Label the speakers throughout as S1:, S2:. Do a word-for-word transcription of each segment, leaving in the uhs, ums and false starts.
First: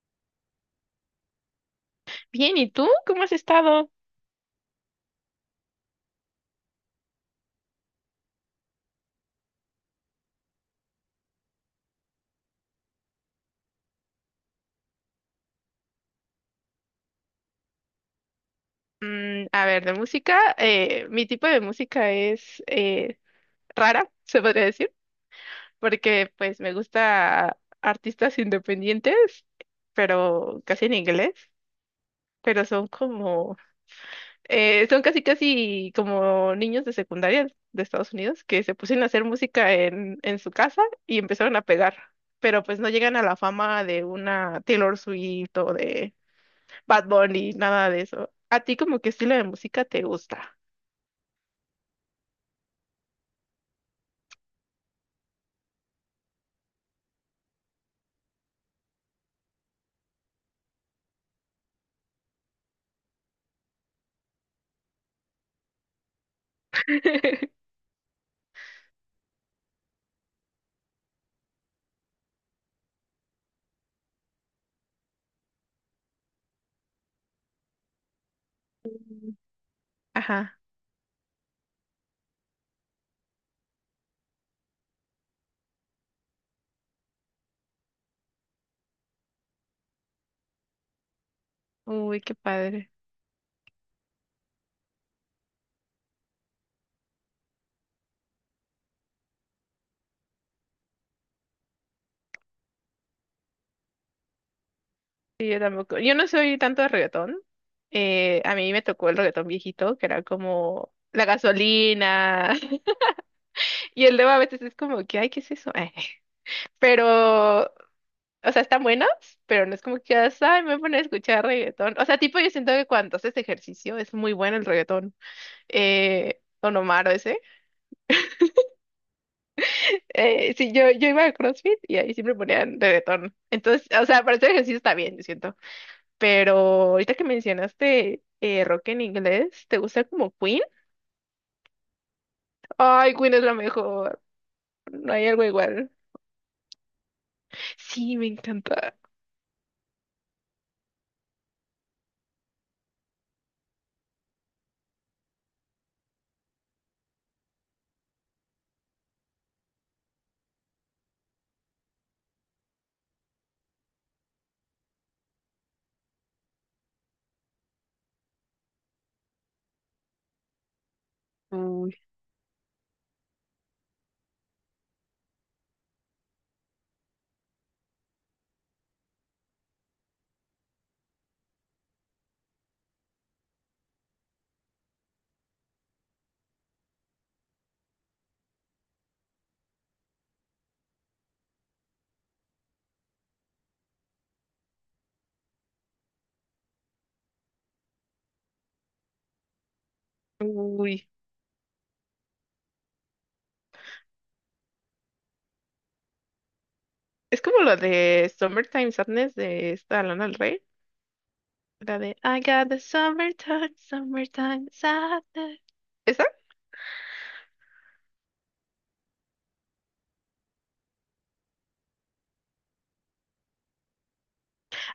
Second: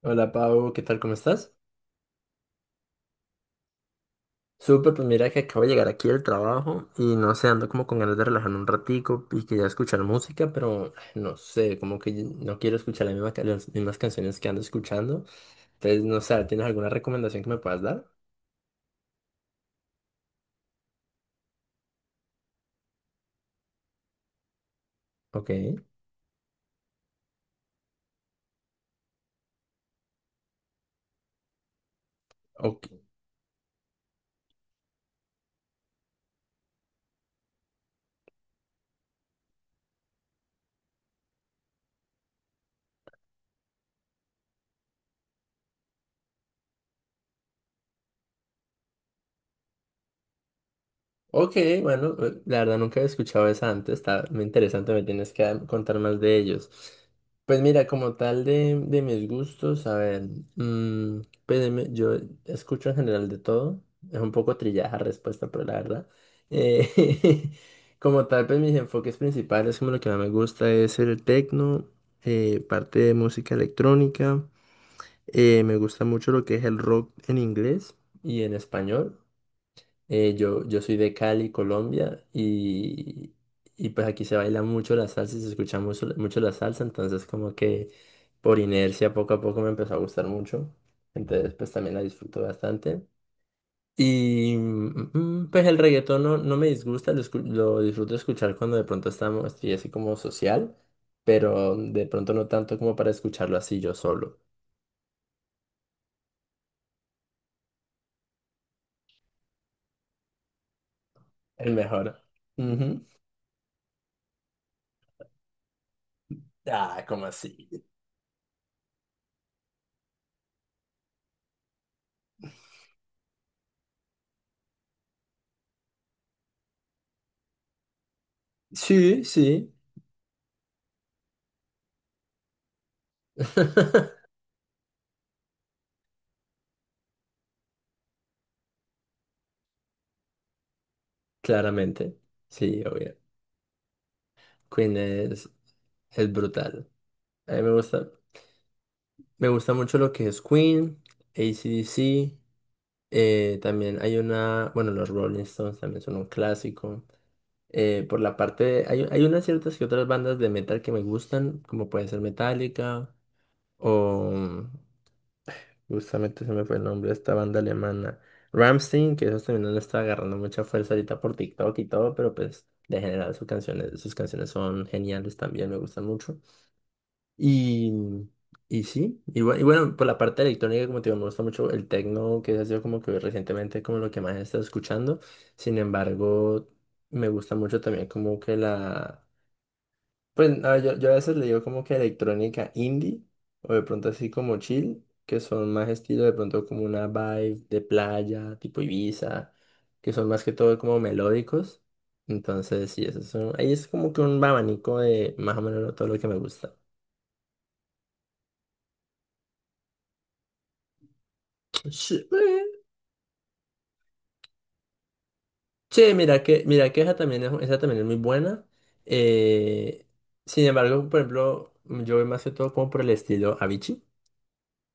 S1: Hola Pau, ¿qué tal? ¿Cómo estás?
S2: Bien, ¿y tú? ¿Cómo has estado?
S1: Súper, pues mira que acabo de llegar aquí del trabajo y no sé, ando como con ganas de relajarme un ratico y quería escuchar música, pero ay, no sé, como que no quiero escuchar las mismas, ca- las mismas canciones que ando escuchando. Entonces, no sé, ¿tienes alguna recomendación que me puedas dar?
S2: Mm, a ver, de música, eh, mi tipo de música es eh, rara, se podría decir,
S1: Ok.
S2: porque pues me gusta artistas independientes, pero casi en inglés, pero
S1: Ok.
S2: son como, eh, son casi casi como niños de secundaria de Estados Unidos que se pusieron a hacer música en, en su casa y empezaron a pegar, pero pues no llegan a la fama de una Taylor Swift o de Bad Bunny, nada de eso. ¿A ti como qué estilo de música te gusta?
S1: Ok, bueno, eh, la verdad nunca había escuchado esa antes, está muy interesante, me tienes que dar- contar más de ellos. Pues mira, como tal de, de mis gustos, a ver, mm, pues de mi- yo escucho en general de todo, es un poco trillada respuesta, pero la verdad. eh, Como tal, pues mis enfoques principales, como lo que más me gusta es el techno, eh, parte de música electrónica, eh, me gusta mucho lo que es el rock en inglés y en español.
S2: Mm.
S1: Eh,
S2: Ajá.
S1: yo, yo soy de Cali, Colombia, y, y pues aquí se baila mucho la salsa y se escucha mucho, mucho la salsa, entonces como que por inercia poco a poco me empezó a gustar mucho, entonces pues también la
S2: Uy, qué
S1: disfruto
S2: padre.
S1: bastante. Y mm, mm, pues el reggaetón no, no me disgusta, lo, escu- lo disfruto escuchar cuando de pronto estamos, estoy así como social, pero de pronto no tanto como para escucharlo así yo solo.
S2: Sí, yo tampoco. Yo no soy tanto de reggaetón. Eh, a mí me tocó el reggaetón viejito, que era como la
S1: El mejor.
S2: gasolina.
S1: Ujú.
S2: Y el luego a veces es como que, ay, ¿qué es eso? Eh,
S1: Ah, ¿cómo
S2: Pero,
S1: así?
S2: o sea, están buenos, pero no es como que, digas, ay, me voy a poner a escuchar reggaetón. O sea, tipo, yo siento que cuando haces ejercicio es muy bueno el reggaetón. Eh, Don Omar o ese.
S1: Sí, sí.
S2: Eh, sí, yo, yo iba a CrossFit y ahí siempre ponían reggaetón. Entonces, o sea, para hacer ejercicio está bien, yo siento. Pero ahorita que mencionaste eh, rock en inglés, ¿te gusta como Queen?
S1: Claramente, sí,
S2: Ay,
S1: obvio.
S2: Queen es la mejor.
S1: Queen
S2: No hay algo
S1: es,
S2: igual.
S1: es brutal. A mí me gusta,
S2: Sí, me encanta.
S1: me gusta mucho lo que es Queen, A C/D C, eh, también hay una, bueno, los Rolling Stones también son un clásico. Eh, por la parte de- hay, hay unas ciertas que otras bandas de metal que me gustan, como puede ser Metallica o, justamente se me fue el nombre de esta banda alemana. Rammstein, que eso también le está agarrando mucha fuerza ahorita por TikTok y
S2: Uy,
S1: todo, pero pues de general sus canciones, sus canciones son geniales también, me gustan mucho. Y, y sí, y, bu- y bueno, por la parte electrónica, como te digo, me gusta mucho el techno, que ha sido como que recientemente como lo que más he estado escuchando. Sin embargo, me gusta mucho también como que la... Pues no, yo, yo a veces le digo como que electrónica indie o de pronto así como chill, que son más estilo de pronto como una vibe de playa, tipo Ibiza, que son más que todo como
S2: uy.
S1: melódicos. Entonces, sí, eso son, ahí es como que un abanico de más o menos todo lo que me gusta.
S2: Es como lo de Summertime Sadness de esta Lana del Rey, la de
S1: Sí,
S2: I got the summertime, summertime sadness.
S1: che,
S2: ¿Esa?
S1: mira que, mira que esa también es, esa también es muy buena. Eh, sin embargo, por ejemplo, yo voy más que todo como por el estilo Avicii.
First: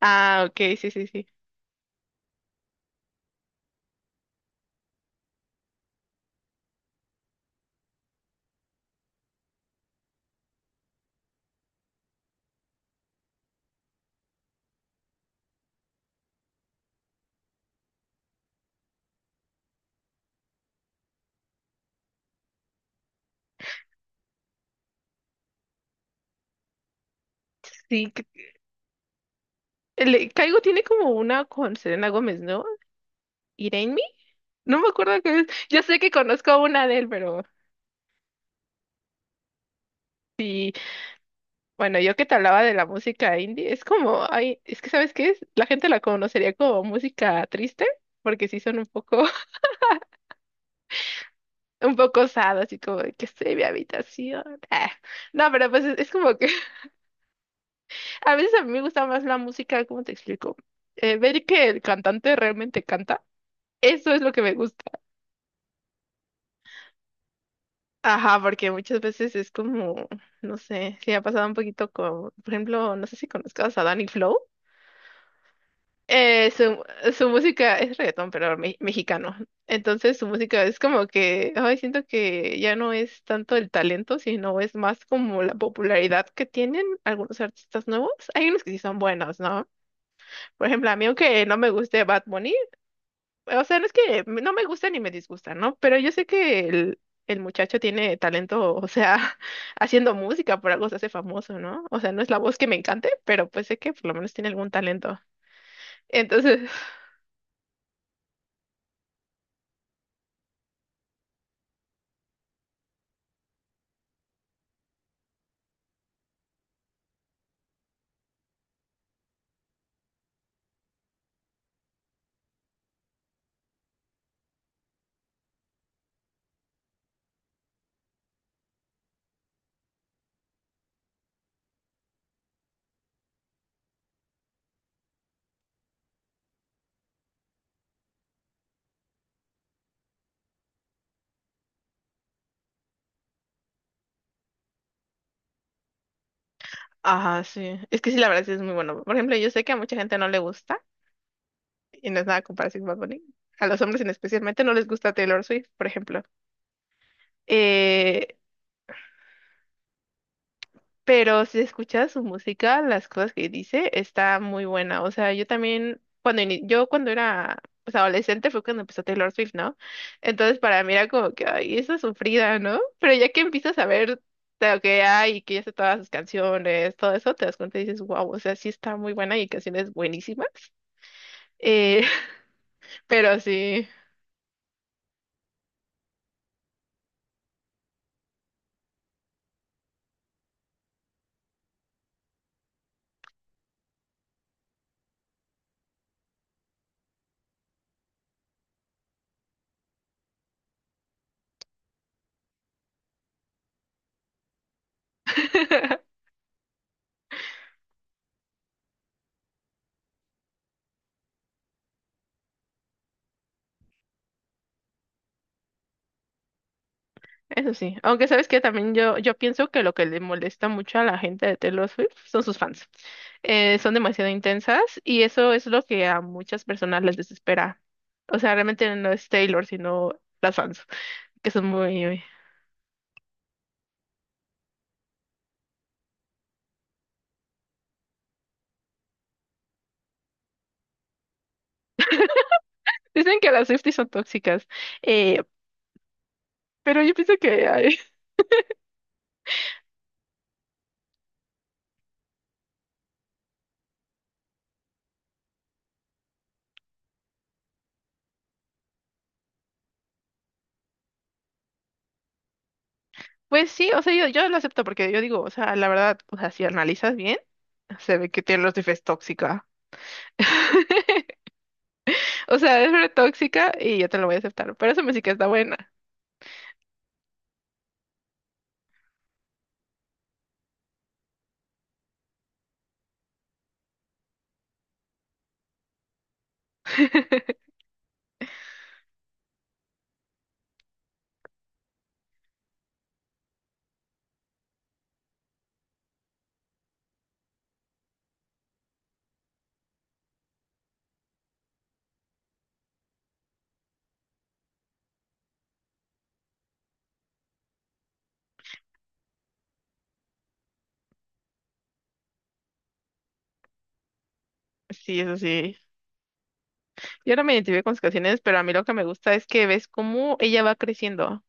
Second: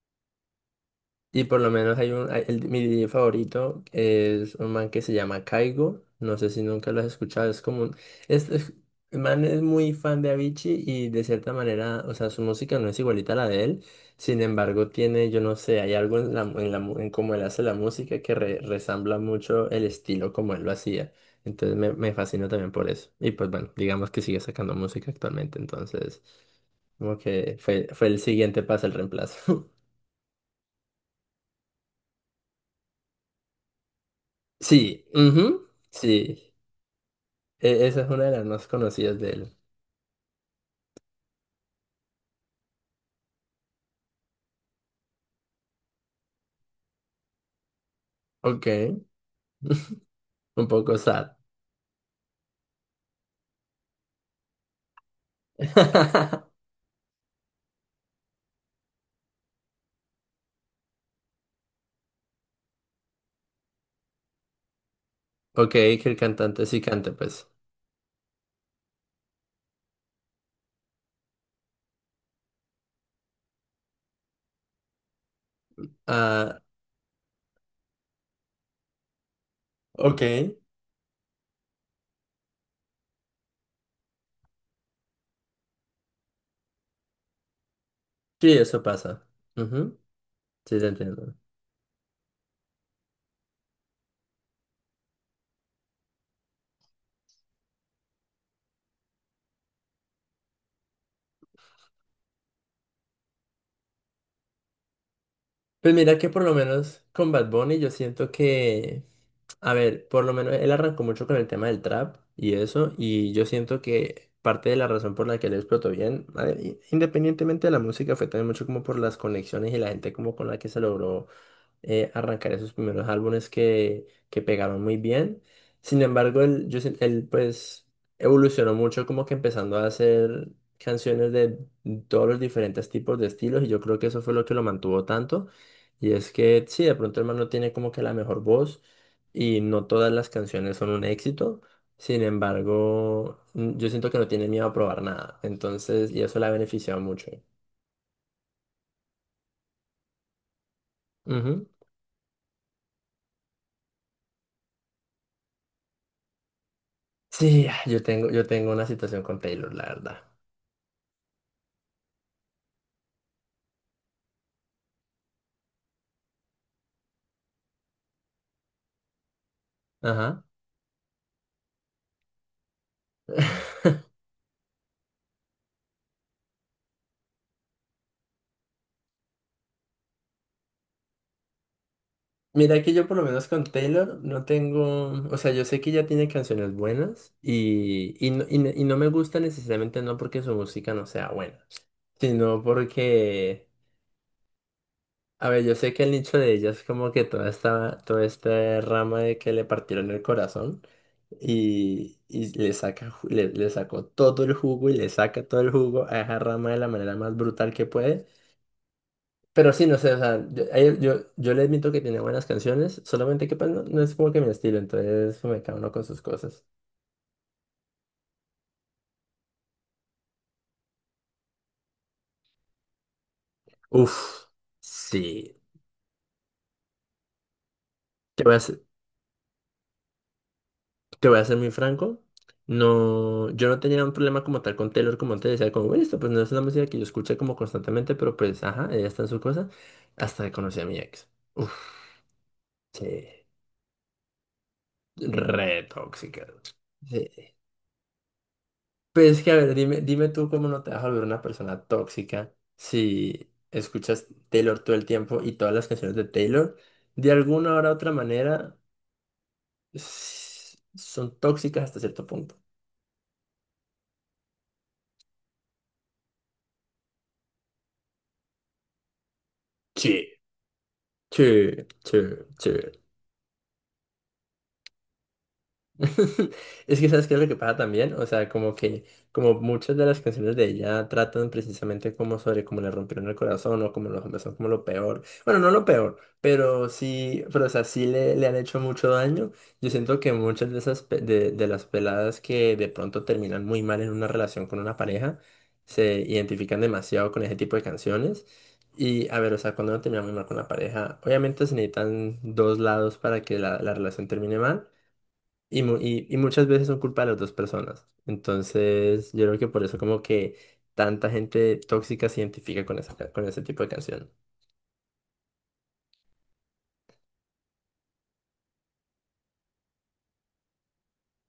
S2: Ah, ok, sí, sí, sí.
S1: Y por lo menos hay un, hay- el- mi D J favorito es un man que se llama Caigo. No sé si nunca lo has escuchado. Es como un, es, es- el man es muy fan de Avicii y de cierta manera, o sea, su música no es igualita a la de él. Sin embargo, tiene, yo no sé, hay algo en la, en la, mu- en cómo él hace la música que re- resambla mucho el estilo como él lo hacía. Entonces me, me fascina también por eso. Y pues bueno, digamos que sigue sacando música actualmente. Entonces, como que fue, fue
S2: Sí,
S1: el
S2: que-
S1: siguiente paso, el reemplazo.
S2: el- Caigo tiene como una con Selena Gómez, ¿no? Irene Me. No me
S1: Sí,
S2: acuerdo qué es.
S1: ujú,
S2: Yo sé que
S1: sí.
S2: conozco una de él, pero
S1: E- esa es una de las más conocidas de él.
S2: sí. Bueno, yo que te hablaba de la música indie, es como, ay, es que ¿sabes qué es? La gente la conocería como música triste, porque sí
S1: Ok,
S2: son un poco
S1: un poco sad.
S2: un poco osado, así como de que estoy en mi habitación. Ah, no, pero pues es, es como que a veces a mí me gusta más la música, ¿cómo te explico? Eh, ver que el cantante realmente canta, eso es lo que me gusta.
S1: Ok, que el cantante sí cante, pues.
S2: Ajá, porque muchas veces es como, no sé, si ha pasado un poquito con, por ejemplo, no sé si conozcas a Danny Flow. Eh,
S1: Ah,
S2: su, su música es reggaetón, pero me- mexicano. Entonces
S1: ok,
S2: su
S1: sí,
S2: música es como que, ay, siento que ya no es tanto el talento, sino es más como la popularidad que tienen algunos artistas nuevos. Hay unos que sí
S1: eso
S2: son
S1: pasa.
S2: buenos, ¿no?
S1: Ujú,
S2: Por
S1: sí, te
S2: ejemplo, a mí
S1: entiendo.
S2: aunque no me guste Bad Bunny, o sea, no es que m- no me gusta ni me disgusta, ¿no? Pero yo sé que el, el muchacho tiene talento, o sea, haciendo música, por algo se hace famoso, ¿no? O sea, no es la voz que me encante, pero pues sé que por lo menos tiene algún talento.
S1: Pues mira que por lo
S2: Entonces...
S1: menos con Bad Bunny yo siento que, a ver, por lo menos él arrancó mucho con el tema del trap y eso, y yo siento que parte de la razón por la que él explotó bien, a ver, i- independientemente de la música, fue también mucho como por las conexiones y la gente como con la que se logró eh, arrancar esos primeros álbumes que, que pegaron muy bien. Sin embargo, él, yo, sien- él pues evolucionó mucho como que empezando a hacer canciones de todos los diferentes tipos de estilos y yo creo que eso fue lo que lo mantuvo tanto. Y es que sí, de pronto el man no tiene como que la mejor voz y no todas las canciones son un éxito. Sin embargo, mm, yo siento que no tiene miedo a probar nada. Entonces, y eso le ha beneficiado mucho.
S2: Ajá, sí. Es que sí, la verdad sí es muy bueno. Por ejemplo, yo sé que a mucha gente no le gusta,
S1: Ujú.
S2: y no es nada comparación con Bad Bunny. A los hombres en especialmente no les gusta Taylor Swift, por ejemplo.
S1: Sí, yo
S2: Eh,
S1: tengo, yo tengo una situación con Taylor, la verdad.
S2: pero si escuchas su música, las cosas que dice, está muy buena. O sea, yo también, cuando ini- yo cuando era pues, adolescente fue cuando empezó Taylor Swift, ¿no?
S1: Ajá.
S2: Entonces para mí era como que, ay, esa sufrida, ¿no? Pero ya que empiezas a ver de lo que hay y que ya sé todas sus canciones, todo eso, te das cuenta y dices, wow, o sea, sí está muy buena y hay canciones buenísimas. Eh,
S1: Mira que yo por lo
S2: pero
S1: menos con
S2: sí,
S1: Taylor no tengo, o sea, yo sé que ella tiene canciones buenas y, y, no, y no y no me gusta necesariamente no porque su música no sea buena, sino porque, a ver, yo sé que el nicho de ella es como que toda esta, toda esta rama de que le partieron el corazón y, y le saca, ju- le, le sacó todo el jugo y le saca todo el jugo a esa rama de la manera más brutal que puede. Pero sí, no sé, o sea, yo, a él- yo, yo le admito que tiene buenas canciones, solamente que pues no, no es como que mi estilo, entonces me cada uno con sus cosas.
S2: eso sí. Aunque sabes que también yo, yo pienso que lo que le molesta mucho a la gente de Taylor Swift son sus fans. Eh, son demasiado
S1: Uf,
S2: intensas y eso
S1: sí,
S2: es lo que a muchas personas les desespera. O
S1: te voy
S2: sea,
S1: a ser,
S2: realmente no es Taylor, sino las fans,
S1: te voy a
S2: que
S1: ser
S2: son
S1: muy franco,
S2: muy...
S1: no, yo no tenía un problema como tal con Taylor, como antes decía, como, bueno, esto pues no es una música que yo escuché como constantemente, pero pues, ajá, ella está en su cosa, hasta que conocí a mi ex. Uf,
S2: Dicen
S1: sí,
S2: que las Swifties son tóxicas, eh,
S1: re tóxica.
S2: pero yo pienso
S1: Sí.
S2: que... ay,
S1: Pero es que, a ver, dime, dime tú cómo no te vas a volver una persona tóxica si escuchas Taylor todo el tiempo y todas las canciones de Taylor, de alguna hora u otra manera, s- son tóxicas hasta cierto punto.
S2: pues sí, o sea, yo, yo lo acepto porque yo digo, o sea, la verdad, o sea, si analizas bien, se ve que Taylor Swift es tóxica.
S1: Sí. Sí, sí,
S2: O
S1: sí.
S2: sea, es re tóxica y yo te lo voy a aceptar. Pero esa música está buena.
S1: Es que sabes qué es lo que pasa también, o sea, como que como muchas de las canciones de ella tratan precisamente como sobre cómo le rompieron el corazón o como los hombres son como lo peor, bueno, no lo peor, pero sí, pero o sea, sí le, le han hecho mucho daño. Yo siento que muchas de esas pe- de, de las peladas que de pronto terminan muy mal en una relación con una pareja, se identifican demasiado con ese tipo de canciones. Y a ver, o sea, cuando uno termina muy mal con la pareja, obviamente se necesitan dos lados para que la la relación termine mal. Y, mu- y, y muchas veces son culpa de las dos personas. Entonces, yo creo que por eso como que tanta gente tóxica se identifica con esa, ca- con ese tipo de canción.
S2: Sí, eso sí. Yo no me identifico con sus canciones, pero a mí lo que me gusta es que ves cómo ella va creciendo.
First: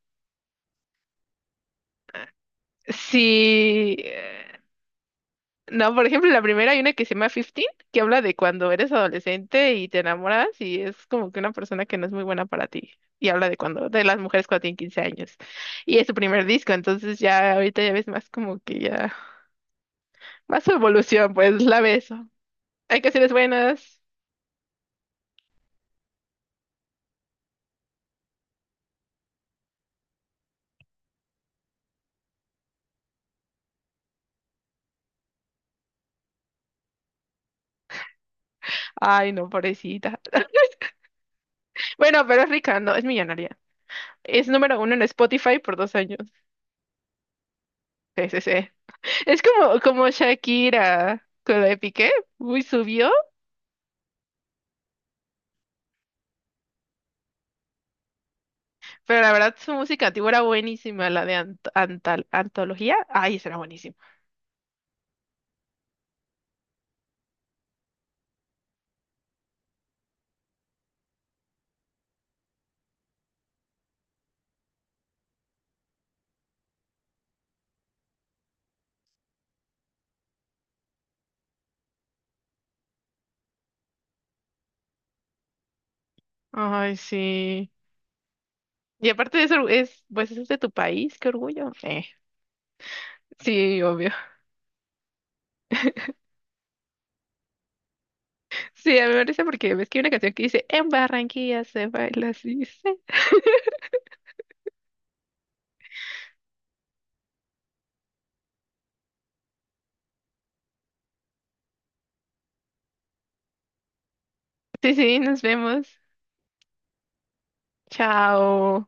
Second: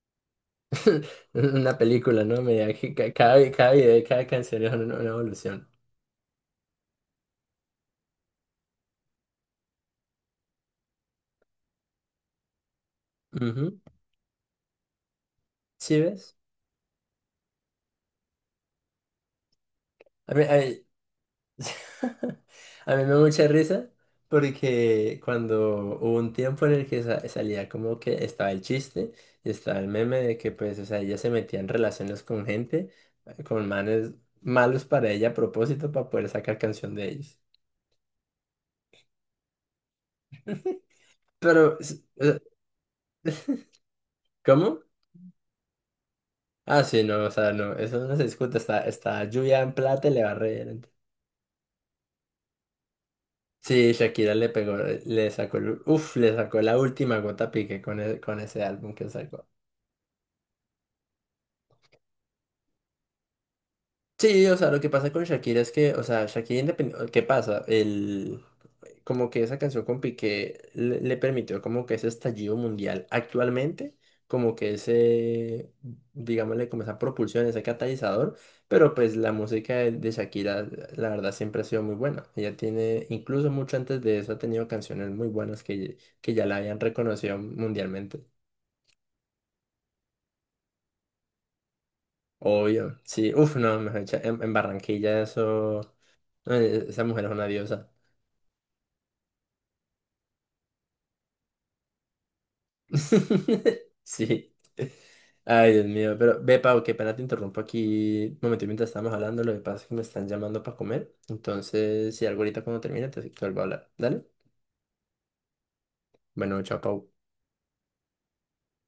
S1: Una película, ¿no? Me da que ca- cada, vi- cada
S2: Sí.
S1: video y cada
S2: eh,
S1: canción es una, una evolución.
S2: No, por ejemplo, la primera hay una que se llama quince, que habla de cuando eres adolescente y te enamoras y es como que una persona que no es muy buena para ti. Y habla de
S1: Ujú.
S2: cuando, de las mujeres cuando tienen quince años.
S1: ¿Sí
S2: Y es su
S1: ves?
S2: primer disco, entonces ya ahorita ya ves más como que ya, más su evolución, pues la ves.
S1: A
S2: Hay
S1: mí me da
S2: canciones
S1: mucha risa
S2: buenas.
S1: porque cuando hubo un tiempo en el que sa- salía como que estaba el chiste y estaba el meme de que pues, o sea, ella se metía en relaciones con gente, eh, con manes malos para ella a propósito para poder sacar canción de ellos.
S2: Ay, no, pobrecita.
S1: Pero, s-
S2: Bueno,
S1: eh,
S2: pero es rica, no, es millonaria. Es
S1: ¿cómo?
S2: número uno en Spotify por dos años.
S1: Ah, sí, no, o sea, no, eso no se
S2: Sí, sí,
S1: discute,
S2: sí.
S1: está, está
S2: Es
S1: lluvia en
S2: como,
S1: plata
S2: como
S1: y le va a reír.
S2: Shakira con la de Piqué. Uy, subió.
S1: Sí, Shakira le pegó, le sacó, el- uf, le sacó la última gota a Piqué con, e- con ese álbum que
S2: Pero la
S1: sacó.
S2: verdad, su música antigua era buenísima, la de ant- antal- antología. Ay, esa era buenísima.
S1: Sí, o sea, lo que pasa con Shakira es que, o sea, Shakira independiente, ¿qué pasa? El, como que esa canción con Piqué le, le permitió como que ese estallido mundial actualmente, como que ese, digámosle, como esa propulsión, ese catalizador, pero pues la música de, de Shakira, la verdad, siempre ha sido muy buena. Ella tiene, incluso mucho antes de eso, ha tenido canciones muy buenas que, que ya la habían
S2: Ay,
S1: reconocido
S2: sí.
S1: mundialmente.
S2: Y aparte de eso, es, pues eso es de tu país, qué orgullo. Eh,
S1: Obvio, sí, uff, no,
S2: sí,
S1: mejor
S2: obvio.
S1: dicho, en, en Barranquilla eso, no, e- esa mujer es una diosa.
S2: Sí, a mí me parece porque ves que hay una canción que dice, en Barranquilla se baila así. Sí,
S1: Sí. Ay, Dios mío. Pero ve, Pau, qué pena te interrumpo aquí. Un momento, mientras estábamos hablando, lo que pasa es que me están llamando para comer. Entonces, si algo ahorita cuando termine, te, te vuelvo a hablar. Dale.
S2: sí, sí, nos vemos.
S1: Bueno, chao, Pau.
S2: Chao.